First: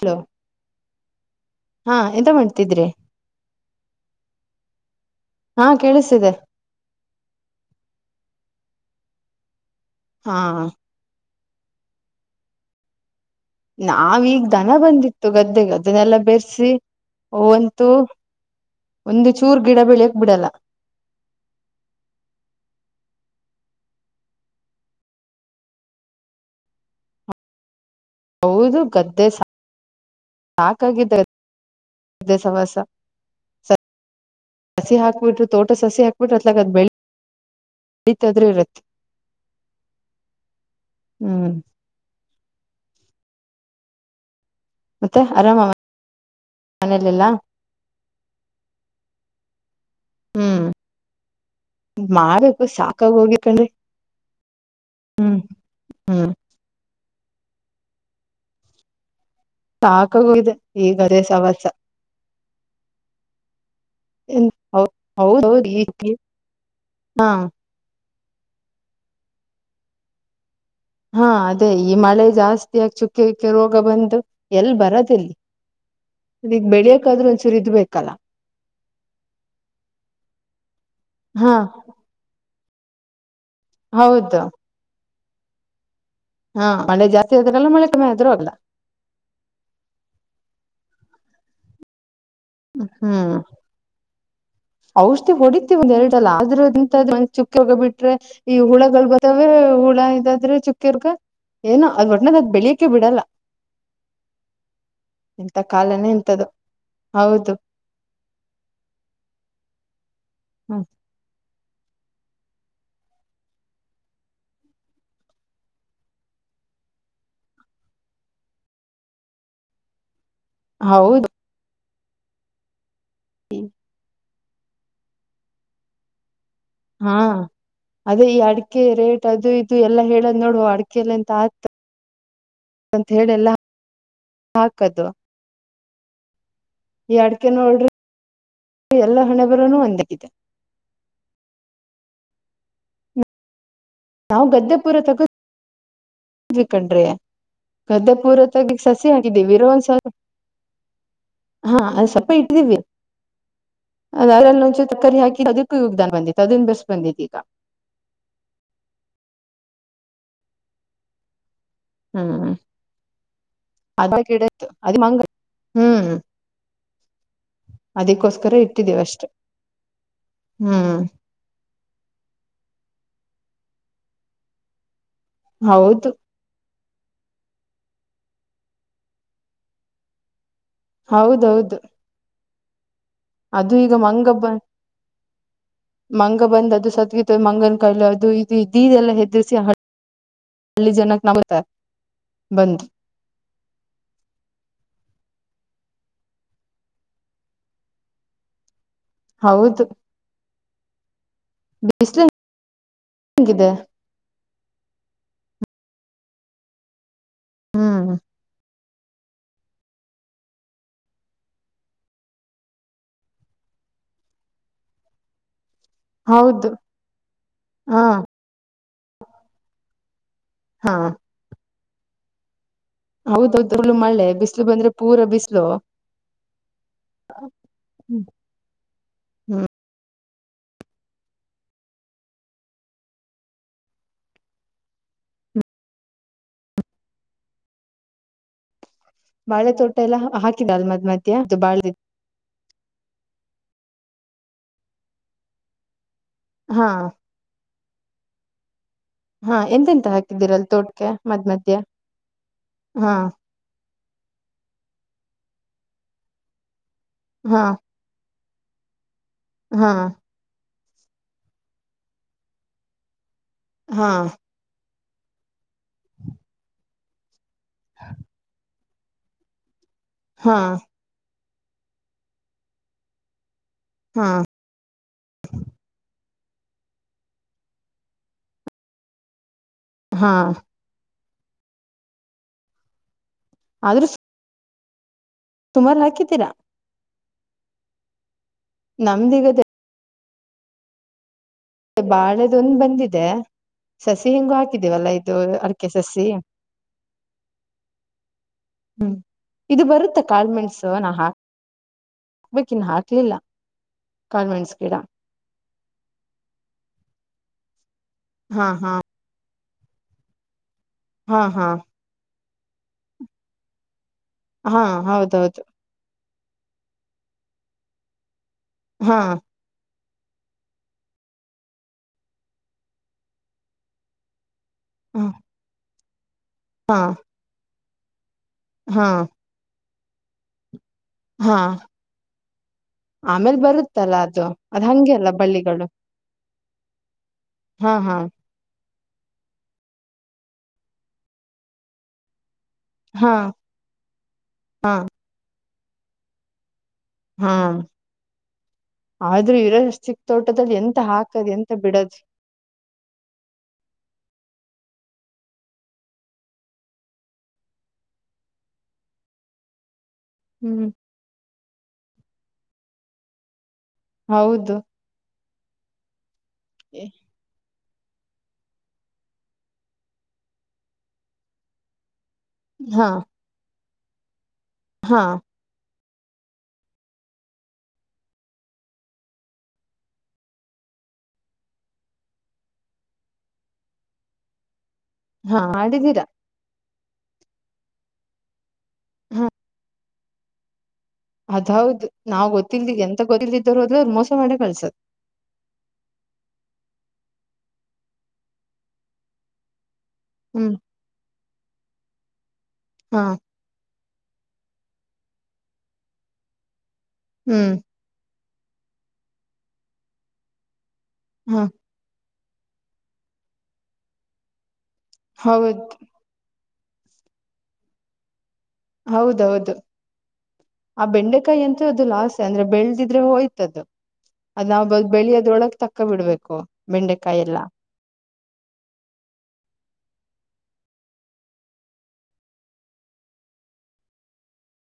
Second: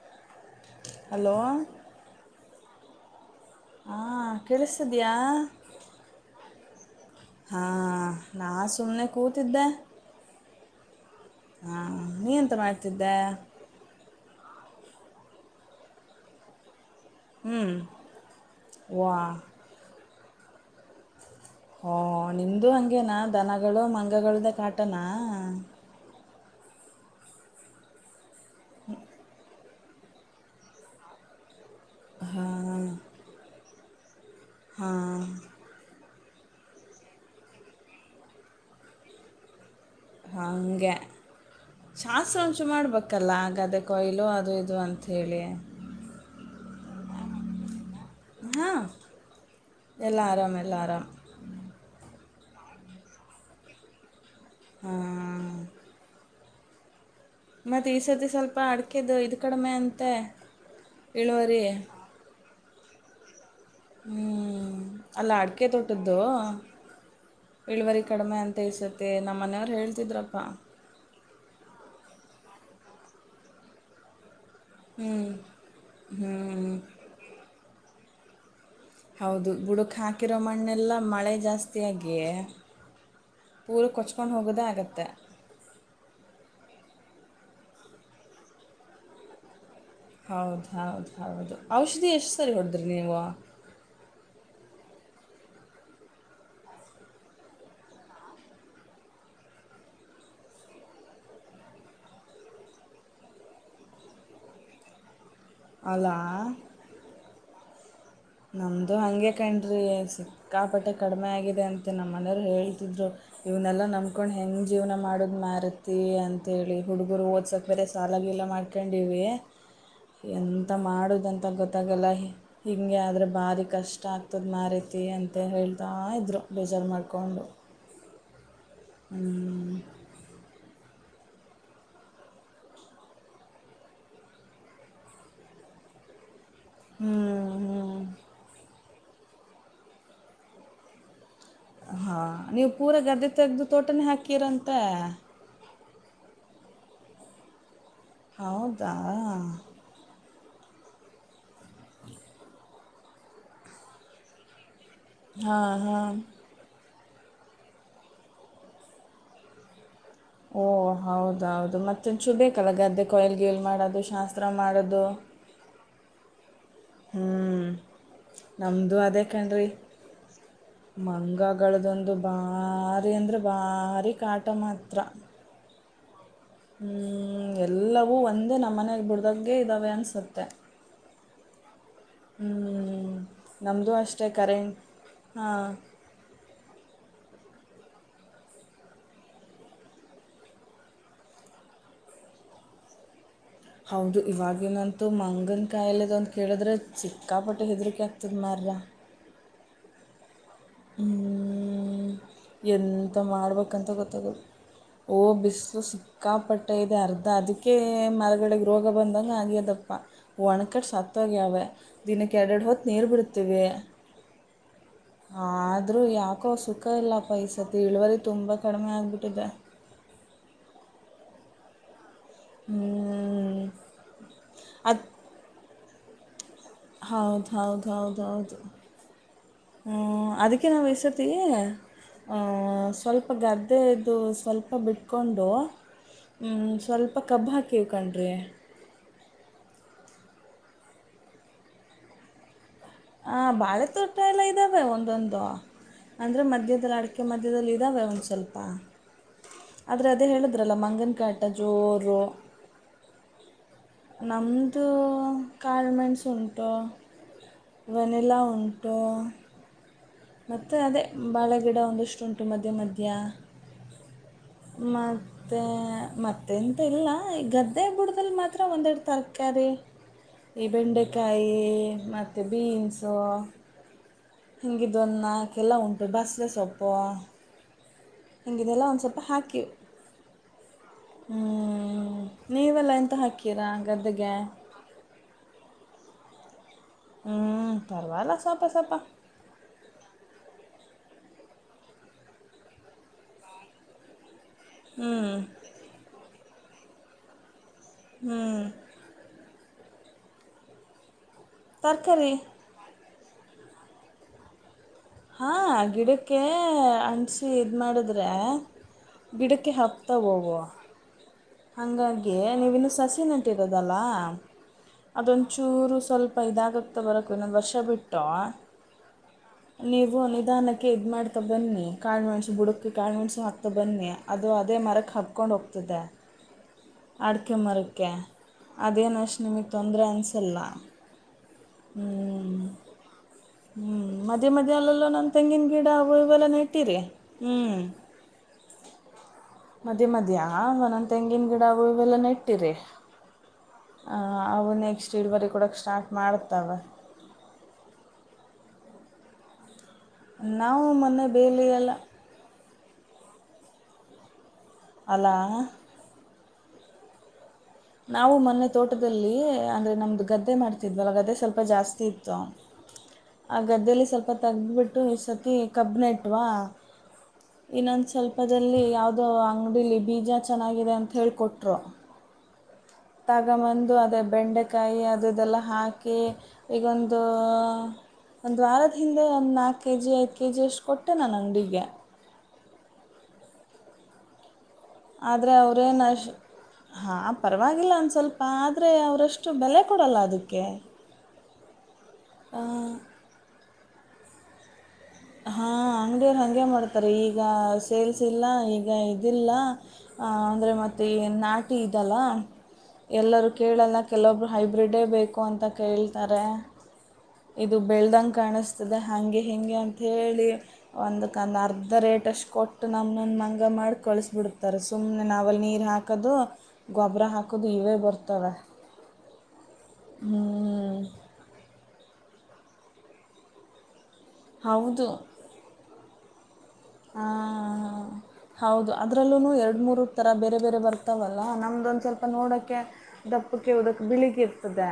Hello. ಹಾ ಎಂತ ಮಾಡ್ತಿದ್ರಿ. ಹಾ ಕೇಳುಸ್ತಿದ್ಯಾ. ಹಾ ಕೇಳಿಸ್ತಿದೆ ಹಾ ನಾ ಸುಮ್ನೆ ಕೂತಿದ್ದೆ. ಹಾ ಹಾ ನೀ ಎಂತ ಮಾಡ್ತಿದ್ದೆ. ನಾವೀಗ್ ದನ ಬಂದಿತ್ತು ಗದ್ದೆಗ್ ಅದನ್ನೆಲ್ಲ ಬೆರ್ಸಿ. ಹ್ಞೂ ಓವಂತೂ ವಾ ಒಂದು ಚೂರ್ ಗಿಡ ಬೆಳಿ ಬಿಡಲ್ಲ. ಹೊ ನಿಮ್ದು ಹಂಗೇನಾ ದನಗಳು ಮಂಗಗಳ್ದ ಕಾಟನಾ. ಹೌದು ಗದ್ದೆ ಸಾ ಸಾಕಾಗಿದ್ರೆ. ಇದೆ ಸಾವಾಸ ಹಾಂ ಸ ಸಸಿ ಹಾಂ ಹಾಕ್ಬುಟ್ರು ತೋಟ ಸಸಿ ಹಾಕ್ ಬಿಟ್ರ ಅತ್ಲಾಗ್ ಬೆಳ್ ಬೆಳಿತದ್ರೆ ಇರುತ್. ಹಂಗೆ ಚಸ ಚು ಮಾಡ್ಬೇಕಲ್ಲ ಗದ್ದೆ ಕೊಯ್ಲು ಅದು ಇದ್ ಅದು ಅಂತ ಮತ್ತೆ ಹೇಳಿ ಆರಾಮ ಮನೇಲೆಲ್ಲಾ ಹಾ ಎಲ್ಲ ಆರಾಮ್ ಹ್ಮ್ ಎಲ್ಲ ಆರಾಮ್ ಮಾಡ್ಬೇಕು ಸಾಕಾಗ ಹೋಗಿತೇಕಣ್ರಿ ಹ್ಮ್ ಹಾಂ ಹ್ಮ್ ಮತ್ತೆ ಈ ಸರ್ತಿ ಸ್ವಲ್ಪ ಅಡಕೆದು ಇದ ಸಾಕಾಗೂ ಇದೆ ಈಗ ಅದೇ ಸವಾಸ ಇಳುವರಿ ಹ್ಮ್ ಅಲ್ಲ ಅಡಿಕೆ ಹೌದೌದು ಈ ತೊಟದ್ದು ಹಾ ಇಳುವರೆ ಕಡಿಮೆ ಅಂತ ಇಸತ್ತೆ ನಮ್ಮ ಮನೆಯವ್ರು ಹೇಳ್ತಿದ್ರಪ್ಪಾ ಹಾ ಅದೇ ಈ ಮಳೆ ಜಾಸ್ತಿ ಆಗ ಚುಕ್ಕೆಗಿಕ್ಕೆ ರೋಗ ಬಂದು ಎಲ್ ಬರದ ಹ್ಮ್ ಯಲ್ಲಿ ಈಗ್ ಹ್ಮ್ ಬೆಳಿಯಕಾದ್ರೂ ಒಂದ್ಸೂರು ಇದ್ಬೇಕೇಕು ಕಲ ಹೌದು ಬುಡುಕ್ ಹಾಕಿರೋ ಮಣ್ಣೆಲ್ಲ ಮಳೆ ಹಾ ಜಾಸ್ತಿಯಾಗಿ ಪೂರ ಕೊಚ್ಕೊಂಡು ಹೌದು ಹೋಗೋದೇ ಆಗತ್ತೆ ಹಾ ಮಳೆ ಜಾಸ್ತಿ ಆದ್ರಲ್ಲ ಮಳೆ ಕಮ್ಮಿ ಆದ್ರೂ ಅಲ್ಲ ಹೌದ್ ಹೌದ ಹೌದು ಔಷಧಿ ಎಷ್ಟು ಸರಿ ಹೊಡದ್ರಿ ನೀವು ಹ್ಮ್ ಔಷಧಿ ಹೊಡತಿವಿ ಒಂದ ಎರಡಲ್ಲ ಆದ್ರಂತ ಒಂದ್ ಚುಕ್ಕಗ ಬಿಟ್ರೆ ಈ ಹುಳಗಳು ಬರ್ತಾವ ಹುಳ ಇದಾದ್ರೆ ಚುಕ್ಕ್ಯವರ್ಗ ಏನೋ ಅದ್ ಒಟ್ಟನದ ಅದ್ ಬೆಳಿಯಕೆ ಬಿಡಲ್ಲ ಇಂತ ಕಾಲನೇ ಅಲಾ ಇಂತ್ದ ಹೌದು ನಮ್ದು ಹಗೆ ಕಣ್ರಿಸ ಹ್ಮ್ ಕಾಪಾಟ್ಟ ಕಡಿಮೆ ಆಗಿದೆ ಅಂತ ಮತ್ತು ನಮ್ಮನೆಯವರು ಹೇಳ್ತಿದ್ರು ಇವನ್ನೆಲ್ಲ ನಂಬಕೊಂಡು ಹೆಂಗೆ ಜೀವನ ಮಾಡದು ಮಾರತಿ ಅಂತೇಳಿ ಹುಡುಗರು ಓದ್ಸೋಕ್ಕೆ ಬೇರೆ ಸಾಲಾಗಿಲ್ಲ ಮಾಡ್ಕೊಂಡಿವ ಎಂತ ಹೌದು ಮಾಡುದಂತ ಗೊತ್ತ ಾಗಲ್ಲಿ ಹಿಂಗೆ ಅಂದರೆೆ ಭಾರಿ ಕಷ್ಟ ಆಗ್ತದೆ ತದ ಮಾರೈತಿ ಅಂತ ಹೇಳ್ತಾ ಇದ್ರು ಬೇಜಾರ ಹಾ ಮಾಡಿಕೊಂಡು ಅದೇ ಈ ಅ ಕೆ ರೇಟ್ ಹ್ಞೂ ಅದು ಇದು ಎಲ್ಲಾ ಹೇಳದ್ ನೋಡುವ ಅಡ್ ಅಕಲ್ಲಂತ ಆತ ಅಂತ ಹೇಳಿಲ್ಲ ಹಾಕದು ಹ್ಞೂ ಎಡ್ಕ ಹ್ಞೂ ನೋಡ್ರಿ ಎಲ್ಲ ಹೊಣೆಬರನೂ ಅಂದಕ್ಕಿದೆ ಹಾ ನೀವು್ ಪೂರಾ ಗದ್ದೆ ತೆಗೆದು ತೋಟನ ಹಾಕಿರಂತೆ ವಿ ಕಣ್ರೀ ಗದ್ದೆ ಪುರದಗ್ ಹೌದಾ ಸಸಿ ಹಾಕಿದ್ದೇವಿರೋ ಒಂದ್ಸಲ ಹಾ ಅದ್ ಸ್ವಪ ಇಟ್ಟಿದೀವಿ ಅದರ್ಲ್ಲೊಂಚು ತಕ್ಕರಿ ಹಾಕಿ ಹಾಂ ಅದುಕು ಯುಗ್ ದಾನ್ ಹಾಂ ಬಂದಿತ್ ಅದುನ್ ಬೆರ್ಸ್ ಬಂದಿದ್ ಇಗ. ಓಹ ಹೌದೌದ್ ದು ಮತ್ತಂಚೂರ್ ಹ್ಮ್ ಬೇಕಲ್ಲ ಗದ್ದೆ ಕೊಯ್ಲ್ ಗೀಯ್ಲ್ ಮಾಡೋದು ಅದ ಗಿಡ ಶಾಸ್ತ್ರ ಇತ್ತು ಅದ ಮಾಡೋದು. ಮಂಗ ಹ್ಮ್ ಹ್ಮ್ ಹ್ಮ್ ಅದಕ್ಕೋಸ್ಕರ ನಮ್ದು ಇಟ್ಟಿದ್ದೀವಿ ಅದೇ ಅಷ್ಟೆ ಕಣ್ರಿ ಹ್ಮ್ ಮಂಗಗ್ಳದೊಂದು ಬಾರಿ ಅಂದ್ರೆ ಬಾರಿ ಕಾಟ ಮಾತ್ರ. ಹೌದು. ಹ್ಮ ಎಲ್ಲವೂ ಒಂದೇ ನಮ್ಮನೇಲಿ ಬಿಡ್ದಾಗೆ ಇದ್ದಾವೆ ಅನ್ಸುತ್ತೆ. ಹೌದೌದು. ಹ್ಮ್ ಅದು ಈಗ ಮಂಗ ಬ ಹಾಂ ಮಂಗ ಬಂದ ಅದು ಸತ್ ಗಿತ್ ತ ಮಂಗನ್ಕಾಯ್ಲು ಅದು ಇದು ಇದೀದೆಲ್ಲ ಹೆದ್ರಿಸಿ ಹಳ್ಳಿ ಜನಕ್ ನಮ್ಬ್ ಬಂದ್. ಹೌದು ಇವಾಗಿನಂತೂ ಮಂಗನ್ ಕಾಯ್ಲೆದೊಂದ್ ಕೇಳುದ್ರೆ ಸಿಕ್ಕಾಪಟ್ಟೆ ಹೆದ್ರಿಕೆ ಆಗ್ತದ್ ಮಾರ್ರೆ. ಹೌದು. ಹ್ಮ್ ಹ್ಮ್ ಬಿಸ್ಲು ಎಂಥ ಹೆಂಗಿದೆ ಮಾಡ್ಬೇಕಂತ ಗೊತ್ತಾಗಲ್. ಓ ಬಿಸ್ಲು ಸಿಕ್ಕಾಪಟ್ಟ ಇದೆ ಅರ್ ಡ ಅದಕ್ಕೆ ಹ್ಮ್ ಮರಗಳ್ ರೋಗ ಬಂದಂಗೆ ಆಗ್ಯದಪ್ಪ ಒಣಕಟ್ಟ ಸತ್ತೋಗ್ಯಾವೆ ದಿನಕ್ಕೆ ಎಡೆರಡು ಹೊತ್ತು ನೀರು ಬಿಡ್ತೀವಿ. ಹಾ. ಆದ್ರರು ಯಾಕೋ ಹೌದು ಸುಖ ಇಲ್ಲಪ್ಪ ಈ ಸತಿ ಹಾ ಇಳುವರಿ ತುಂಬಾ ಕಡಿಮೆ ಆ ಬಿಟದೆ. ಹಾ. ಹ್ಞೂ ಹೌದು ದುಳು ಮಳೆ ಬಿಸ್ಲು ಬಂದ್ರೆ ಪೂರ ಬಿಸ್ಲು ಹೌದ ಹೌದ್ ಹೌದ ಹ್ಮ್ ಹೌದು ಹ್ಮ ಅದಕ್ಕೆ ನಾವು ಎಸತ್ತೀವಿ ಸ್ವಲ್ಪ ಗದ್ದೆದು ಸ್ವಲ್ಪ ಬಿಟ್ಟು ಕೊಂಡು ಹ್ಮ್ ಸ್ವಲ್ಪ ಕಬ್ಬ ಹಾಕಿವಿ ಕಣ್ರಿ. ಬಾಳೆ ತೋಟ ಎಲ್ಲಾ ಹಾಕಿಡಲ್ ಮದ್ ಮಧ್ಯ ಅದು ಬಾಳ್ದ ಹ ಭಾಳೆ ತೋಟ ಎಲ್ಲ ಇದ್ದಾವೆ ಒಂದೊಂದು. ಅಂದರೆ ಹಾ ಮಧ್ಯದಲ್ಲಿ ಅಡಿಕೆ ಮಧ್ಯದಲ್ಲಿ ಇದ್ದಾವೆ ಒಂದು ಸ್ವಲ್ಪ. ಪ್ಪ ಹಾ ಎಂತೆಂತ ಹಾಕಿದ್ದೀರಲ್ ತೋಟಕ್ಕೆ ಕಾಟ ಮದ್ ಮಧ್ಯೆ - ಹಾ ನಮ್ದು ಕಾಲ್ಮೆನ್ಸ ಉಂಟೋ ಹಾ ವನಿಲಾ ಉಂಟು ಹಾ ಮತ್ತು ಅದೇ ಬಾಳೆ ಗಿಡ ಒಂದಷ್ಟು ಉಂಟು ಮಧ್ಯ ಮಧ್ಯ ಹಾ ಮತ್ತೆ ಮತ್ತೆಂತ ಇಲ್ಲ ಈ ಗದ್ದೆ ಬುಡದಲ್ಲಿ ಮಾತ್ರ ಒಂದೆರಡು ತರಕಾರಿ ಹಾ ಈ ಬೆಂಡೆಕಾಯಿ ಮತ್ತ ಬೀನ್ಸ ಹಾ ಹಿಂಗಿದಂದು ನಾಕೆಲ್ಲಾ ಉಂಟು ಬಾಸ್ ಇಲ್ಲ ಸೊಪ್ಪು ಹಗಿದೆಲ್ಲ ಒಂದು ಸ್ವಲ್ಪ ಹಾಕಿ ಹಾ ಹ್ಮ್ ನೀವೆಲ್ಲ ಎಂತ ಹಾಕಿ ಕಿರ ಗದಗೆ ತುಮಾರು ಹಾಕಿದ್ದೀರಾ. ಹ್ಮ್ ಪರವಾಗಿಲ್ಲ ಸ ನಮ್ದಿಗದೆ. ಬಾಳದೊಂದು ಬಂದಿದೆ ಸಸ್ಯ. ತೆಂಗು ಹ್ಞೂ ಹಾಕಿದಿವವಲ್ಲ ಇದು ಅಡಿಕೆ ಸಸಿ. ಹ್ಮ್ ಹ್ಮ್ ಇದು ಬರುತ್ತೆ ಕಾಳ ಮೆಣಸು ನವ್. ತರಕಾರಿ ಲಿಲ್ಲ ಕಾನ್ವೆಂಟ್ಸ್ ಗಿಡ ಹಾ ಗಿಡಕ್ಕೆ ಅಂಟಿಸಿ ಇದ್ ಮಾಡದ ಹ ಹಾ ಹಾ ಗಿಡಕ್ ಎೆ ಹಪ್ತಾ ಅವು ಹಾ ಹಾ ನೀವ ಇನ್ನು ಸಸಿ ನಂಟಿ ಇರೋದಲ್ಲಾ ಹಾ ಹೌದೌದು ಇದಾಗತಾ ಬರಕ್ ಇನ್ನೊಂದಂದು ವರ್ಷ ಬಿಟ್ಟು ಹಾ ನೀವು ನಿಧಾನಕ್ಕೆ ಇದು ಮಾಡ್ತಾ ಬನ್ನಿ ಕಾಳ್ಮ ಮೆಣಸು ಬುಡಕ್ಕೆಿ ಕಾಳ್ಮ ಮೆಣಸು ಹಾಕ್ತಾ ಬನ್ನಿ ಅದು ಅದು ಅದೇ ಮರಕ್ಕೆ ಹಬ್ಕೊಂಡು ಹೋಗ್ತದೆ ಹಾ ಅಡಕೆ ಮರ ಕ್ಕೆ ಅದೇ ಹಾ ನಶ ನಿಮಿತ್ತ ಅಂದೇ ಅನ್ಸಲ ಹಾ. ಆಮೇಲ್ ಬರುತ್ತಲ್ಲ, ಅದು? ಮದ್ಯೆ ಮದ್ಯ ಅದ್ ಅಲ್ಲೆಲ್ಲ ಹಂಗೆ ನಾನ ಅಲ್ಲ ತೆಂಗಿನ ಬಳ್ಳಿಗಳು ಗಿಡ, ಅವು ಇವೆಲ್ಲ ನೆಟ್ ಹತಿೀರೆ [unintelligible] ಹ್ಮ್ ಹಾ ಹಾ ಮಧ್ಯ ಮಧ್ಯ ಒಂದೊಂದ್ ತೆಂಗಿನ ಗಿಡ, ಅವು ಇವೆಲ್ಲಾ ನೆಟ್ ಇಟ್ಟರಿ. ಹಾ ಆ ಅವು ಹಾ ನೆಕ್ಸ್ಟ್ ಇಳುವರಿ ಕೊಡಾಕ್ [unintelligible] ಸ್ಟಾರ್ಟ್ ಮಾಡ್ತವ. ಹಾ. ಆದ್ರೂ ಇವರಷ್ಟ [unintelligible] ಚಿಕ್ ತೋಟದಲ್ಲಿ ನಾವು ಎಂತ ಮೊನ್ನೆ ಹಾಕದ್, ಬೇಲಿ ಎಂತ ಎಲ್ಲ ಬಿಡದ್? ಅಲಾ ನಾವು ಮೊನ್ನೆ ತೋಟದಲ್ಲಿ, ಅಂದ್ರೆ ನಮ್ದು ಗದ್ದೆ ಹ್ಮ್ ಮಾಡತಿದ್ವಲ್ಲ? ಗದ್ದೆ ಸ್ವಲ್ಪ ಜಾಸ್ತಿ [unintelligible] ಇತ್ತ [unintelligible] ಆ ಗದ್ದೆಲೀ ಸ್ವಲ್ಪ ಹೌದು ತಗಧ್ಬಿಟ್ಟು, ಈ ಸತಿ ಕಬ್ನಟ್ ವಾಹ್ ಇನ್ನೊಂದು ಸ್ವಲ್ಪದಲ್ಲಿ ಯಾವುದೋ ಅಂಗಡಿಲಿ ಬೀಜ ಚೆನ್ನಾಗಿದೆ, ಅಂತ ಹೇಳಿಕೊಟ್ರು ಹಾ ತಗಂಬಂದು ಅ [unintelligible] ಬೆ ಬೆಂಡೆ ಕಾಯಿ ಹಾ ಅದು ಇದೆಲ್ಲ ಹಾಕಿ [unintelligible] ಕೆ [unintelligible] ಈಗೊಂದು, ಒಂದು ವಾರದ ಹಿಂದೆ ಒಂದು ನಾಲ್ಕ್ ಕೆ ಜಿ, ಐದ್ ಕೆ ಜಿ ಅಷ್ಟು ಕೊಟ್ಟೆ ನಾನು ಅಂಗಡಿಗೆ. ಆದ್ರೆ, ಹಾ ಅವರೇನ್ ಮಾಡಿದೀರಾ ಅಶ್ [unintelligible] ಹಾ, ಪರವಾಗಿಲ್ಲ ಒಂದು ಸ್ವಲ್ಪ ಆದ್ [unintelligible] ಆದ್ರೆ, ಅವ್ರಷ್ಟು ಬೆಲೆ ಕೊಡಲ್ಲ ಅದು [unintelligible] ದಕ್ಕೆೆ [unintelligible] ಅದ್ ಹೌದು. ನಾವ್ ಗೊತ್ತಿಲ್ದ ಎಂತ ಗೊತ್ತಿಲ್ದಿದ್ ರುದ್ [unintelligible] ಅವರ್ ಮೋಸ ಮಾಡೆ ಕಳ್ಸದ. ಹಾಂ ಅಂಗಡಿಯರು ಹಂಗೆ ಮಾಡ್ತಾರೆ. ಈಗ ಸೇಲ್ಸ್ ಇಲ್ಲ, ಈಗ ಇದಿಲ್ಲ ಅ ಅಂದ್ರೆ ಹ್ಮ್ ಮತ್ತೆ ಈ ನಾಟಿ ದಲ್ಲ [unintelligible] ಹಾ ಎಲ್ಲರೂ ಕೇಳಲ್ಲ, ಕೆಲವೊಬ್ರು ಹೈಬ್ರಿಡ್ಡೆ ಬೇಕು ಅಂತ ಕೇಳ್ತಾರೆ. ಹ್ಮ್ ಇದು ಬೆಳದಂಗ್ [unintelligible] ಕಾಣಿಸ್ತದೆ, ಹಾಂಗೆ ಹೀಂಗೆ ಅಂತ [unintelligible] ಹೇಳಿ ಒಂದಕ್ಕೆಂದು ಹಾ ಅರ್ಧ ರೇಟಷ್ಟು ಕೊಟ್ಟು ನಮನ ಹಂಗ ಮಾಡಿ ಕಳಸ್ಬಿಡ್ತಾರೆ ಸುಮ್ಮ್ನೆ ನಾವಲ್ಲಿ ಹೌದ್ ನೀರು ಹಾಕೋದು ಗೊಬ್ಬರ ಹಾಕೋದು ಇವೇ ಬರ್ತವೆ ಹೌದೌದು ಹ್ಞೂ ಆ ಬೆಂಡೆಕಾಯಿ ಅಂತೆ ಅದು ಲಾಸ್ಟ್ ಅಂದ್ರೆ ಬೆಳದಿದ್ರೆ ಹೋಯ್ತದು ಅದ ನಾವ್ ಬೆಳಿ ಅದ್ರೊಳಗ್ ತಕ್ ಕೈ ಬಿಡ್ಬೇಕು ಹ ಬೆಂಡೆಕಾಯಿ ಎಲ್ಲ ಹೌದು ಅದ್ರಲ್ಲೂ ಎರಡ ಎರಡು ಮೂರು ತರ ಬೇರೆ ಬೇರೆ ಬರ್ತಾವಲ್ಲ ನಮ್ದೊಂದು ಸ್ವಲ್ಪ ನೋಡೋಕ್ಕೆ ದಪ್ಪಕ್ಕೆ ಉದಕ್ಕೆ ಬಿಳಿಗ ಇರ್ತದೆ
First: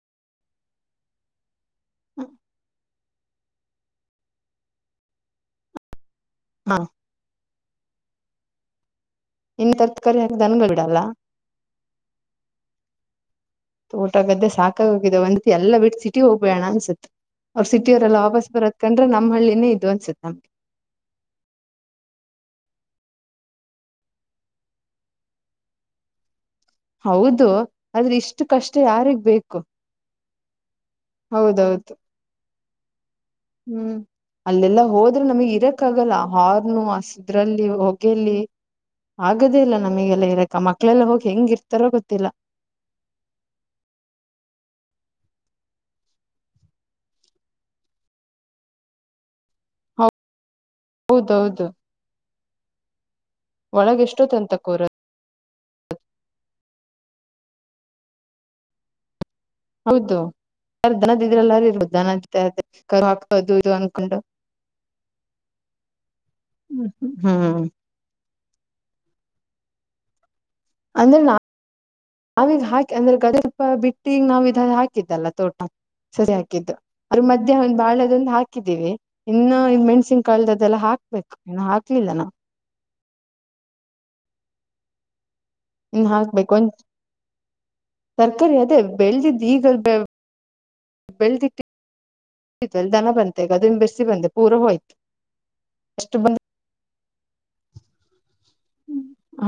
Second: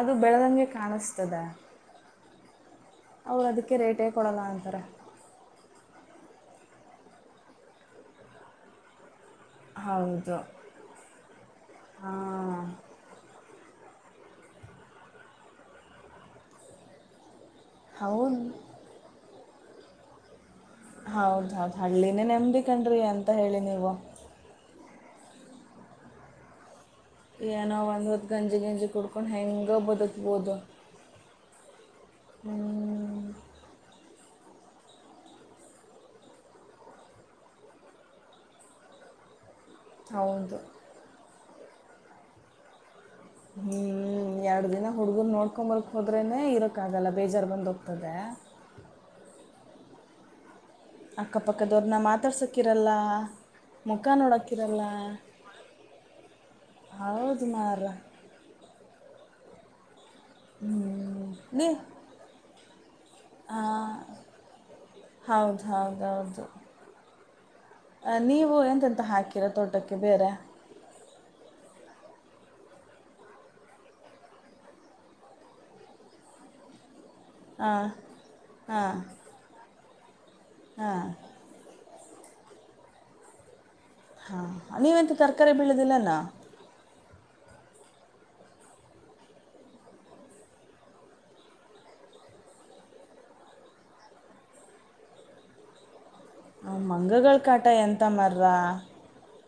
ಅದು ಬೆಳೆದಂಗೆ ಕಾಣಿಸ್ತದೆ ಹ್ಮ [inaudible] ಅವ್ರು ಅದಕ್ಕೆ ರೇಟೇ ಕೊಡಲ್ಲ ಅಂತಾರೆ ಹಾ [inaudible] ಹೌದು [unintelligible] ಹಾಂ ತೋಟಗದ್ದೆ ಸಾಕಾಗ ಹೋಗಿದ್ದ ಒಂದ ಎಲ್ಲ ಬಿಟ್ಟ ಸಿಟಿ ಹೋಗ್ಬೇಣ ಅನ್ಸುತ್ತು ಅವರ ಸಿಟಿಯವರೆಲ್ಲ ಹೌದು ವಾಪಸ್ ಬರತ್ ನಮ್ಮಲ್ಲಿ ಇಲ್ಲಿ [inaudible] ಹೌದ್ ಹೌದು ಹಳ್ಳಿನೇ ನೆಮದಿಕಣ್ರಿ ಅಂತ ಹೇಳಿ ನೀವು ಹೌದು ಏನೋ ಒಂದು ಆದ್ರ ಹೊತ್ತು ಇಷ್ಟು ಗಂಜಿ ಕಷ್ಟ ಗಿಂಜಿ ಯಾರಿಗ್ ಕುಡ್ಕೊಂಡು ಬೇಕು ಹೆಂಗೋ ಬದುಕ್ಬೋದು ಹೌದೌದು [unintelligible] ಹ ಹ್ಮ್ ಅಲ್ಲೆಲ್ಲಾ ಹೋದ್ರೆ ನಮಗ್ ಇರಕ್ ಆಗಲ್ಲ ಹಾರ್ನು ಹಸಿದ್ರಲ್ಲಿ ಹೊಗೆಲ್ಲಿ ಹಾಗ ಹೌದು ಇಲ್ಲ ನಮಗೆಲ್ಲ ಇರಾಕ್ ಹೌದು ಮಕ್ಲೆಲ್ಲ ಹೋಗಿ ಹೆಂಗಿ ಇರ್ತರ ತರ ಗೊತ್ತಿಲ್ಲ ಹ್ಞೂ ಎರಡು ದಿನ ಹುಡ್ಗರು ನೋಡ್ಕಂಬರಕ್ ಹೋದ್ರೆೇ ಇರೋಕ್ಕಾಗಲ್ಲ ಬೇಜಾರು ಬಂದು ಹೋಗ್ತದೆ ಹೌದೌದು ಅಕ್ಕಪಕ್ಕದವ್ರನ್ನ ಮಾತಾಡ್ಸಕ್ ಕಿರಲ್ಲ ಒಳಗೆ ಮುಖಾ ಎಷ್ಟೋ ತಂತ ನೋಡಾಕಿರಲ್ಲ ಕೂರ ಹೌದ ನರ ಹೌದು ದನದಿದ್ರಲ್ಲಾರ ನೀ ಇ ದನ [inaudible] ಹಾದು ಇದು ಅನ್ಕೊಂಡು ಹೌದು ಹ್ಮ ಹ್ಮ ಹ್ಮ್ ಅ ನೀವು ಎಂತೆಂತ ಹಾಕಿರ ತೋಟಕ್ಕೆ ಬೇರೆ ಅಂದ್ರೆ ನಾ ನಾವೀಗ ಹಾಕಿ ಅಂದ್ರೆ ಗದ ಸ್ವಲ್ಪ ಬಿಟ್ಟಿಗ ನಾವ ಇದ ಹಾಕಿದ್ದಲ್ಲ ತೋಟ ಸರಿ ಹಾಕಿದ್ದು ಅವ್ರ ಮಧ್ಯ್ಯಾಹ ಒಂದ್ ಹಾಂ ಬಾಳದೊಂದು ಹಾಕಿದ್ದೀವಿ ಹಾಂ ಇನ್ನು ಮೆಣಸ ಕಳದ್ದದೆಲ್ಲ ಹಾಂ ಹಾಕ್ಬೇಕು ಇಲ್ಲ ನ ಹಾ ನೀವೆಂತ ತರಕ ಸಕ್ಕರೆ ಬೀಳುದಿಲ್ಲನಾ ತರ್ಕಾರಿ ಅದೇ ಬೆಳೆದಿದ್ದು ಈಗ ಬೆಳ್ದಿಟ್ ದನ ಬಂತೆ ಈಗ ಅದ ಬೆಸಿ ಬಂದೆ ಪೂರ ಹೋಯ್ತು ಮಂಗಗಳ ಕಾಟ ಎಂತ ಮರ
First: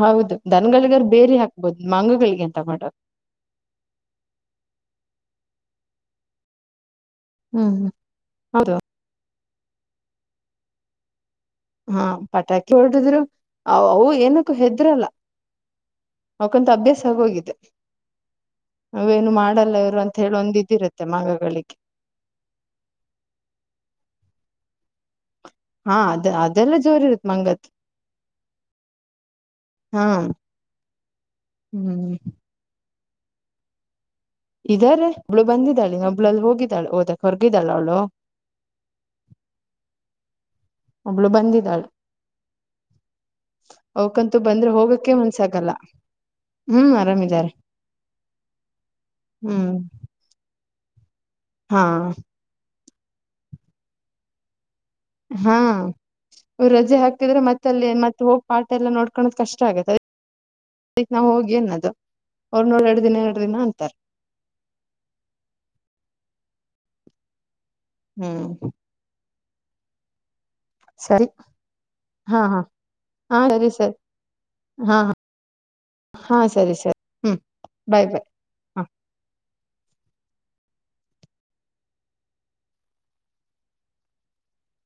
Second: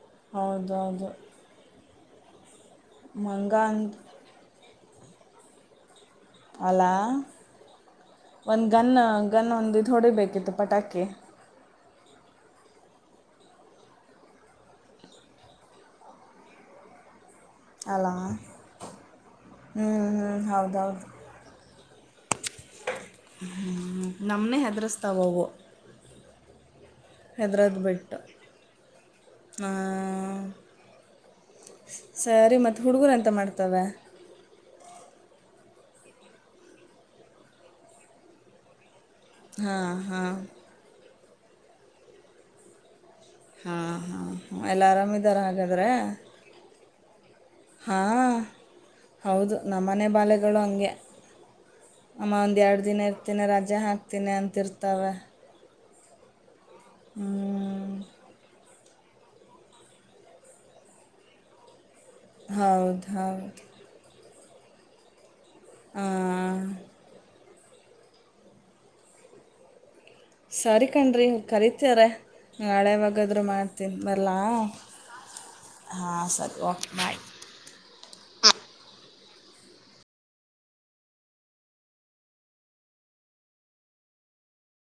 ಹೌದು ದನಗಳಿಗರ್ ಬೇರಿ ಹಾಕ್ಬೋದು ಮಂಗ ಗಳ್ಗೆ ನ್ ಮಂಗನ್ಡ್ ಅಲಾ ಹ್ಮ್ ಹ್ಮ್ ಹೌದು ಗನ್ ಒಂದಿದ್ ಹೊಡಿಬೇಕಿತ್ತು ಪಟಾಕಿ ಹಾ ಪಟಾಕಿ ಹೊಡಿದ್ರು ಅವ್-ಅವು ಏನಕ್ಕೂ ಹೆದ್ರಲ್ಲ ಅವ್ಕಂತು ಅಭ್ಯಾಸ ಆಗೋಗಿದ್ದೆ ಅಲ್ಲ ಅವೇನು ಮಾಡಲ್ಲ ಹ್ಞೂ ಇವ್ರು ಹ್ಞೂ ಅಂತ್ಹೇಳ್ ಒಂದಿದಿರತ್ತೆ ಮಂಗಗಳಿಗೆ ಹ್ಮ್ ನಮ್ನೆ ಹೆದ್ರಿಸ್ತಾವವು ಹಾ ಅದ್ ಅದೆಲ್ಲ ಜೋರ್ ಇರುತ್ ಮಂಗತ್ ಹೆದ್ರದ್ಬಿಟ್ ಆಆ ಹಾ ಹ್ಮ್ ಸ್-ಸರಿ ಮತ್ ಹುಡ್ಗುರೆಂತ ಮಾಡ್ತವೆ ಇದಾರೆ ಒಬ್ಳು ಬಂದಿದ್ದಾಳಿನ್ನೊಬ್ಳು ಹೋಗಿದ್ದಾಳ್ ಓದ ಹೊರ್ಗಿದ್ದಾಳವ್ಳು ಹಾ ಹಾ ಒಬ್ಳು ಬಂದಿಳೆ ಹಾ ಹಾ ಎಲ್ಲ ಆರಾಮಿದ್ದಾರ್ ಹಾಗಾದ್ರೆ ರಾಮಿದಾರೆ ಹಾ ಹೌದು ಹ್ಮ್ ನಮ್ಮನೆ ಬಾಲೆಗಳು ಅಂಗೆ ಹಾ ಅಮ ಒಂದ್ಯಾರ್ಡ್ ದಿನ ಇರ್ತಿನಿ ರಜ ಹಾಕ್ತಿನಿ ಅಂತಿರ್ ಹಾ ವ್ ರಜೆ ಹಾಕ್ತಿದ್ರೆ ಮತ್ತಲ್ಲಿ ಹ್ಞೂ ಏ ಮತ್ ಹೋಗ್ ಪಾ ನೋಡ್ಕಣದ್ ಕಷ್ಟ ಆಗೆತ್ ಅದ್--ಅದಿಕ್ ನವ್ಹ್ಯೋಗಿ ಅನ್ನದು ಅವರ್ ನೋಡ್ ಹೌದು ಎರ್ಡದಿನ ಎರ್ಡದಿನ ಹೌದು ಅಂತಾರ್ ಆ ಹ್ಮ್ ಸರಿ ಕಣ್ರಿ ಕರೀತಿ-ಯರೆ ಹಾ ಹಾ ಹಾ ನಾಳೆಯವಗಾದ್ರೂ ಸರಿ ಸರಿ ಮಾಡ್ತೀನಿ ಬರ್ಲಾ ಹಾ ಹಾ ಸರಿ ಓಕ್ ಬಾಯ್ ಬಾಯ್ ಬಾಯ್.